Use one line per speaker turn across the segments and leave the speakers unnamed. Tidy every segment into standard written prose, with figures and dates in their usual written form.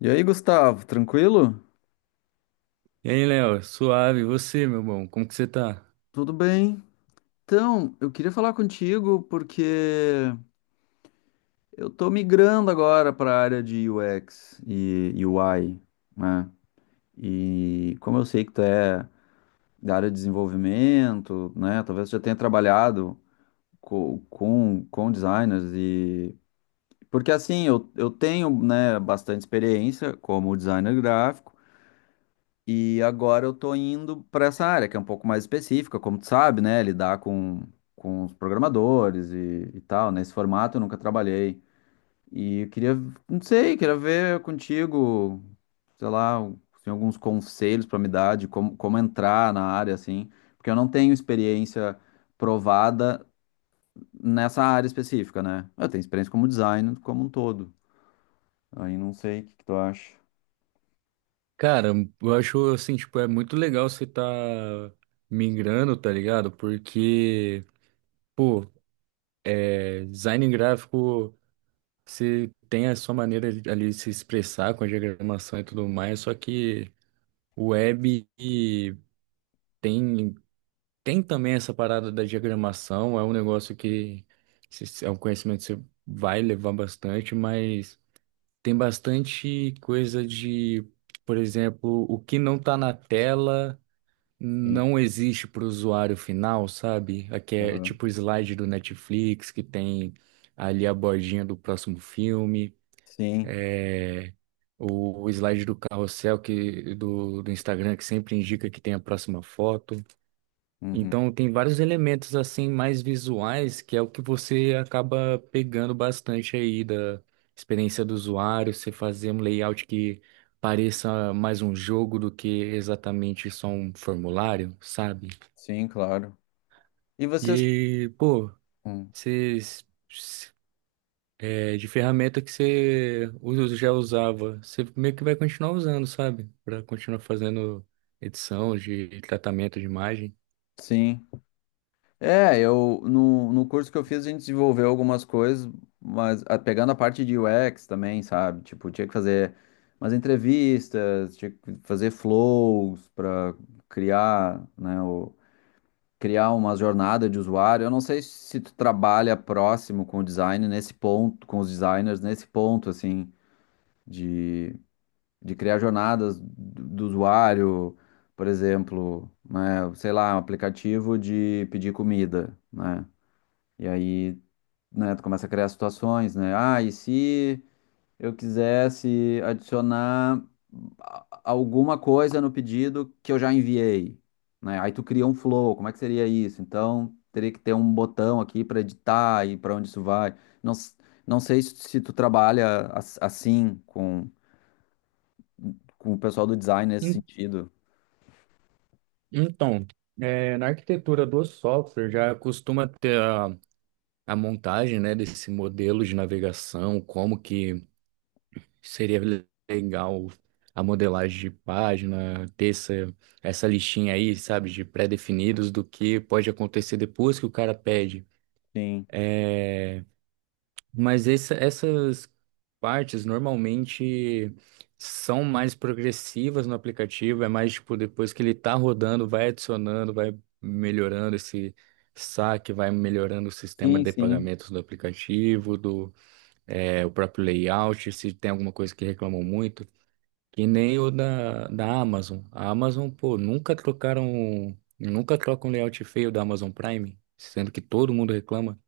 E aí, Gustavo, tranquilo?
E aí, Léo, suave, e você, meu bom, como que você tá?
Tudo bem? Então, eu queria falar contigo porque eu tô migrando agora para a área de UX e UI, né? E como eu sei que tu é da área de desenvolvimento, né? Talvez tu já tenha trabalhado com designers e... Porque assim, eu tenho, né, bastante experiência como designer gráfico. E agora eu tô indo para essa área, que é um pouco mais específica, como tu sabe, né? Lidar com os programadores e tal. Nesse formato eu nunca trabalhei. E eu queria, não sei, queria ver contigo, sei lá, tem alguns conselhos para me dar de como entrar na área, assim. Porque eu não tenho experiência provada nessa área específica, né? Eu tenho experiência como designer como um todo. Aí não sei o que, que tu acha.
Cara, eu acho assim, tipo, é muito legal você tá migrando, tá ligado? Porque, pô, é, design gráfico, você tem a sua maneira ali de se expressar com a diagramação e tudo mais, só que o web e tem, tem também essa parada da diagramação, é um negócio que é um conhecimento que você vai levar bastante, mas. Tem bastante coisa de, por exemplo, o que não tá na tela
Sim.
não existe para o usuário final, sabe? Aqui é
Aham.
tipo o slide do Netflix que tem ali a bordinha do próximo filme,
Sim,
é, o slide do carrossel que, do Instagram que sempre indica que tem a próxima foto.
uhum.
Então tem vários elementos assim mais visuais que é o que você acaba pegando bastante aí da experiência do usuário, você fazer um layout que pareça mais um jogo do que exatamente só um formulário, sabe?
Sim, claro. E vocês.
E, pô,
Hum.
vocês é, de ferramenta que você já usava, você meio que vai continuar usando, sabe? Para continuar fazendo edição de tratamento de imagem.
Sim. É, eu no curso que eu fiz a gente desenvolveu algumas coisas, mas pegando a parte de UX também, sabe? Tipo, tinha que fazer umas entrevistas, tinha que fazer flows para criar, né, criar uma jornada de usuário. Eu não sei se tu trabalha próximo com o design nesse ponto, com os designers nesse ponto assim de de criar jornadas do usuário, por exemplo, né, sei lá, um aplicativo de pedir comida, né? E aí, né, tu começa a criar situações, né? Ah, e se eu quisesse adicionar alguma coisa no pedido que eu já enviei, né? Aí tu cria um flow, como é que seria isso? Então, teria que ter um botão aqui para editar e para onde isso vai. Não, não sei se tu trabalha assim com o pessoal do design nesse sentido.
Então, na arquitetura do software já costuma ter a montagem, né, desse modelo de navegação, como que seria legal a modelagem de página, ter essa, essa listinha aí, sabe, de pré-definidos do que pode acontecer depois que o cara pede.
Sim,
Mas essas partes normalmente são mais progressivas no aplicativo, é mais tipo depois que ele tá rodando, vai adicionando, vai melhorando esse saque, vai melhorando o sistema
sim,
de
sim.
pagamentos do aplicativo, do é, o próprio layout, se tem alguma coisa que reclamam muito, que nem da Amazon. A Amazon, pô, nunca trocaram, nunca trocam um layout feio da Amazon Prime, sendo que todo mundo reclama,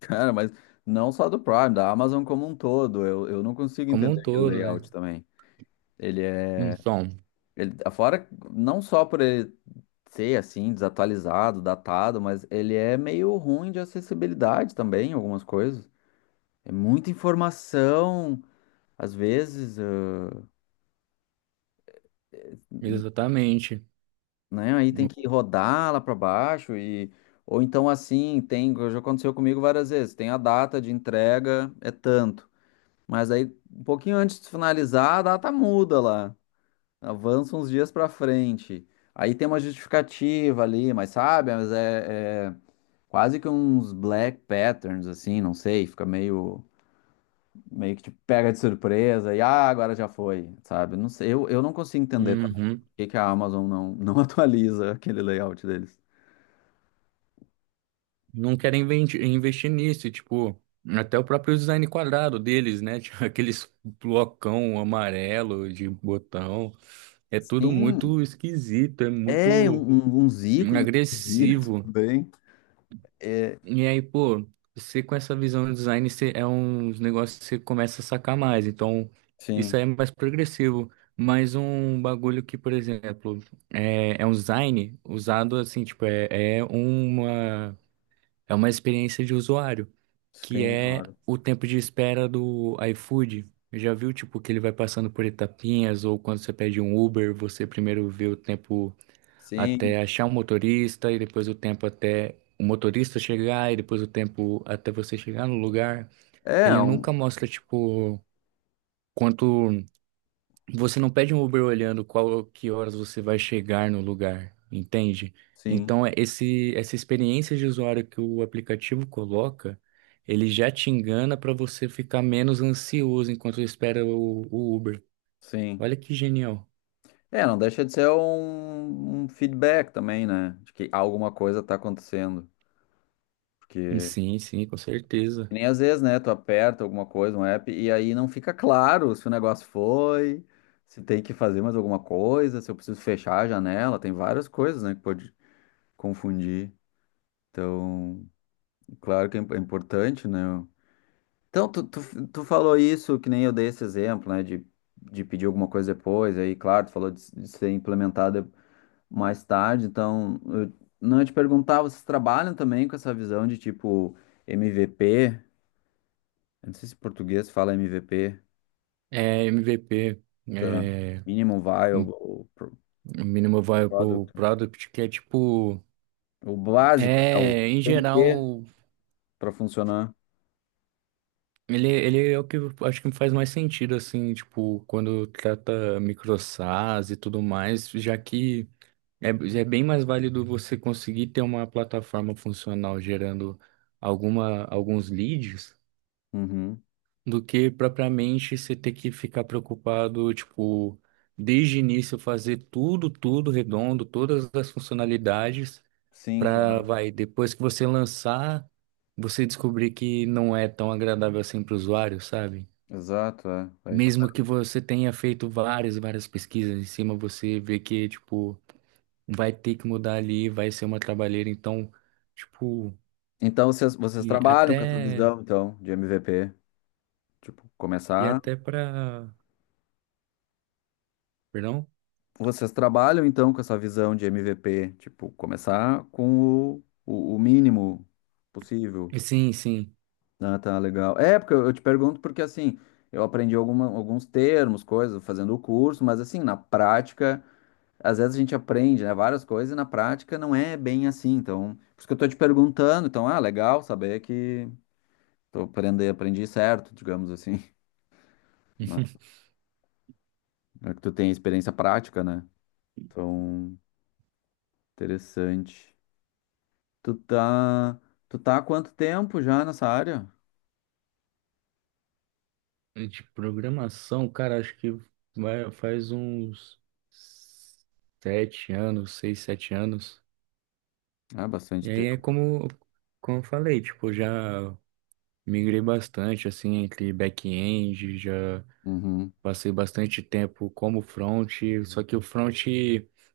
Cara, mas não só do Prime, da Amazon como um todo. Eu não consigo
como um
entender aquele
todo, né?
layout também. Ele é.
Então.
Ele, fora, não só por ele ser assim, desatualizado, datado, mas ele é meio ruim de acessibilidade também, algumas coisas. É muita informação, às vezes,
Exatamente.
né? Aí tem que rodar lá para baixo e. Ou então assim, tem, já aconteceu comigo várias vezes, tem a data de entrega, é tanto. Mas aí, um pouquinho antes de finalizar, a data muda lá. Avança uns dias pra frente. Aí tem uma justificativa ali, mas sabe? Mas é quase que uns black patterns, assim, não sei. Fica meio que te pega de surpresa e agora já foi, sabe? Não sei, eu não consigo entender também por
Uhum.
que que a Amazon não, não atualiza aquele layout deles.
Não querem investir nisso, e, tipo, até o próprio design quadrado deles, né? Tipo, aqueles blocão amarelo de botão. É tudo
Sim,
muito esquisito, é
é
muito
uns ícones bonitos
agressivo.
também. É,
E aí, pô, você com essa visão de design, você, é uns negócios que você começa a sacar mais. Então, isso
sim,
aí é mais progressivo. Mas um bagulho que, por exemplo, é, é um design usado assim, tipo, É uma experiência de usuário, que
sim,
é
claro.
o tempo de espera do iFood. Já viu, tipo, que ele vai passando por etapinhas, ou quando você pede um Uber, você primeiro vê o tempo
Sim.
até achar um motorista, e depois o tempo até o motorista chegar, e depois o tempo até você chegar no lugar.
É,
Ele nunca mostra, tipo, quanto você não pede um Uber olhando qual que horas você vai chegar no lugar, entende?
Sim,
Então, é esse, essa experiência de usuário que o aplicativo coloca, ele já te engana para você ficar menos ansioso enquanto espera o Uber.
sim.
Olha que genial.
É, não deixa de ser um feedback também, né? De que alguma coisa tá acontecendo. Porque
Sim, sim, com
que
certeza.
nem às vezes, né? Tu aperta alguma coisa, um app, e aí não fica claro se o negócio foi, se tem que fazer mais alguma coisa, se eu preciso fechar a janela. Tem várias coisas, né? Que pode confundir. Então, claro que é é importante, né? Então, tu falou isso, que nem eu dei esse exemplo, né? De pedir alguma coisa depois, aí, claro, tu falou de ser implementado mais tarde. Então, eu não eu te perguntar, vocês trabalham também com essa visão de tipo MVP? Eu não sei se em português fala MVP,
É MVP,
tá?
é
Minimum Viable ou
Minimum Viable
Product.
Product, que é tipo,
O básico, né? O que
é em
tem que ter
geral
para funcionar.
ele, ele é o que eu acho que faz mais sentido, assim, tipo, quando trata microsas e tudo mais, já que é, é bem mais válido você conseguir ter uma plataforma funcional gerando alguma, alguns leads
Uhum.
do que propriamente você ter que ficar preocupado, tipo, desde o início fazer tudo, tudo redondo, todas as funcionalidades,
Sim,
para,
claro.
vai, depois que você lançar, você descobrir que não é tão agradável assim para o usuário, sabe?
Exato, é. É isso.
Mesmo que você tenha feito várias, várias pesquisas em cima, você vê que, tipo, vai ter que mudar ali, vai ser uma trabalheira, então, tipo,
Então, vocês
e
trabalham com essa
até,
visão, então, de MVP? Tipo,
e
começar.
até pra, perdão?
Vocês trabalham, então, com essa visão de MVP? Tipo, começar com o mínimo possível.
Sim, sim.
Ah, tá, legal. É, porque eu te pergunto porque, assim, eu aprendi alguns termos, coisas, fazendo o curso, mas, assim, na prática, às vezes a gente aprende, né, várias coisas e na prática não é bem assim. Então, por isso que eu tô te perguntando. Então, legal saber que tô aprendendo, aprendi certo, digamos assim. né? É que tu tem experiência prática, né? Então, interessante. Tu tá, tu tá há quanto tempo já nessa área?
De programação, cara, acho que vai, faz uns 7 anos, 6, 7 anos.
Ah, bastante
E aí é
tempo.
como, como eu falei, tipo, já migrei bastante, assim, entre back-end, já
Uhum.
passei bastante tempo como front, só que o front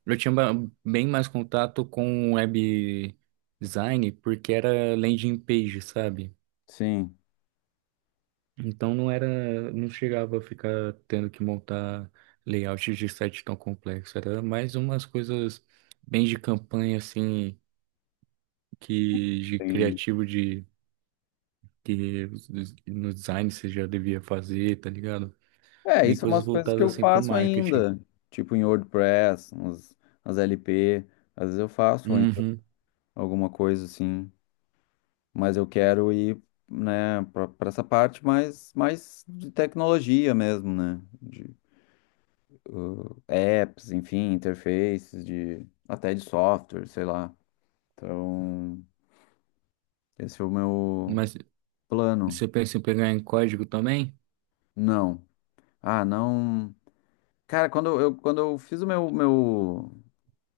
eu tinha bem mais contato com web design porque era landing page, sabe?
Sim.
Então não era, não chegava a ficar tendo que montar layouts de site tão complexo, era mais umas coisas bem de campanha assim que de
Tem
criativo de que no design você já devia fazer, tá ligado?
É,
Bem
isso é
coisas
umas coisas que
voltadas
eu
assim pro
faço
marketing.
ainda, tipo em WordPress, as LP, às vezes eu faço ainda
Uhum.
alguma coisa assim, mas eu quero ir, né, para essa parte mais de tecnologia mesmo, né, de apps, enfim, interfaces, até de software, sei lá. Então, esse é o meu
Mas
plano.
você pensa em pegar em código também?
Não. Ah, não. Cara, quando eu fiz o meu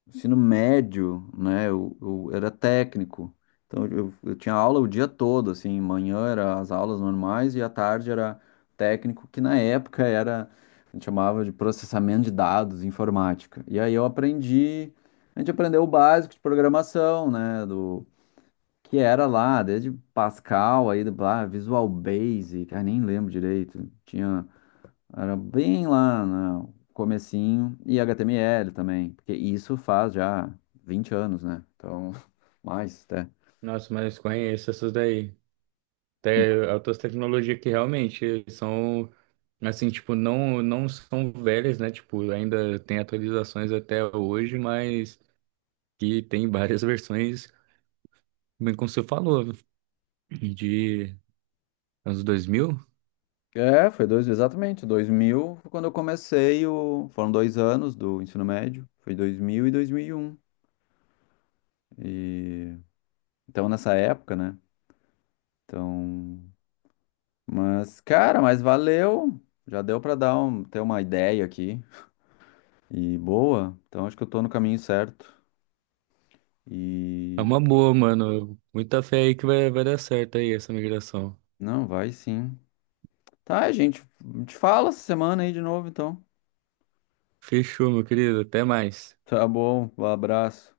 ensino médio, né? Eu era técnico, então eu tinha aula o dia todo, assim, manhã era as aulas normais e à tarde era técnico, que na época era, a gente chamava de processamento de dados, informática. E aí eu aprendi, a gente aprendeu o básico de programação, né? Do que era lá, desde Pascal aí, lá, Visual Basic, nem lembro direito, tinha era bem lá no comecinho. E HTML também, porque isso faz já 20 anos, né? Então, mais até.
Nossa, mas conheço essas daí. Até outras tecnologias que realmente são, assim, tipo, não, não são velhas, né? Tipo, ainda tem atualizações até hoje, mas que tem várias versões, bem como você falou, de anos 2000.
É, foi dois, exatamente. 2000 foi quando eu comecei o. Foram 2 anos do ensino médio. Foi 2000 e 2001. E, um. E então, nessa época, né? Então. Mas, cara, mas valeu. Já deu pra dar um, ter uma ideia aqui. E boa. Então, acho que eu tô no caminho certo.
É
E.
uma boa, mano. Muita fé aí que vai, vai dar certo aí essa migração.
Não, vai sim. Tá, gente, te fala essa semana aí de novo, então.
Fechou, meu querido. Até mais.
Tá bom, um abraço.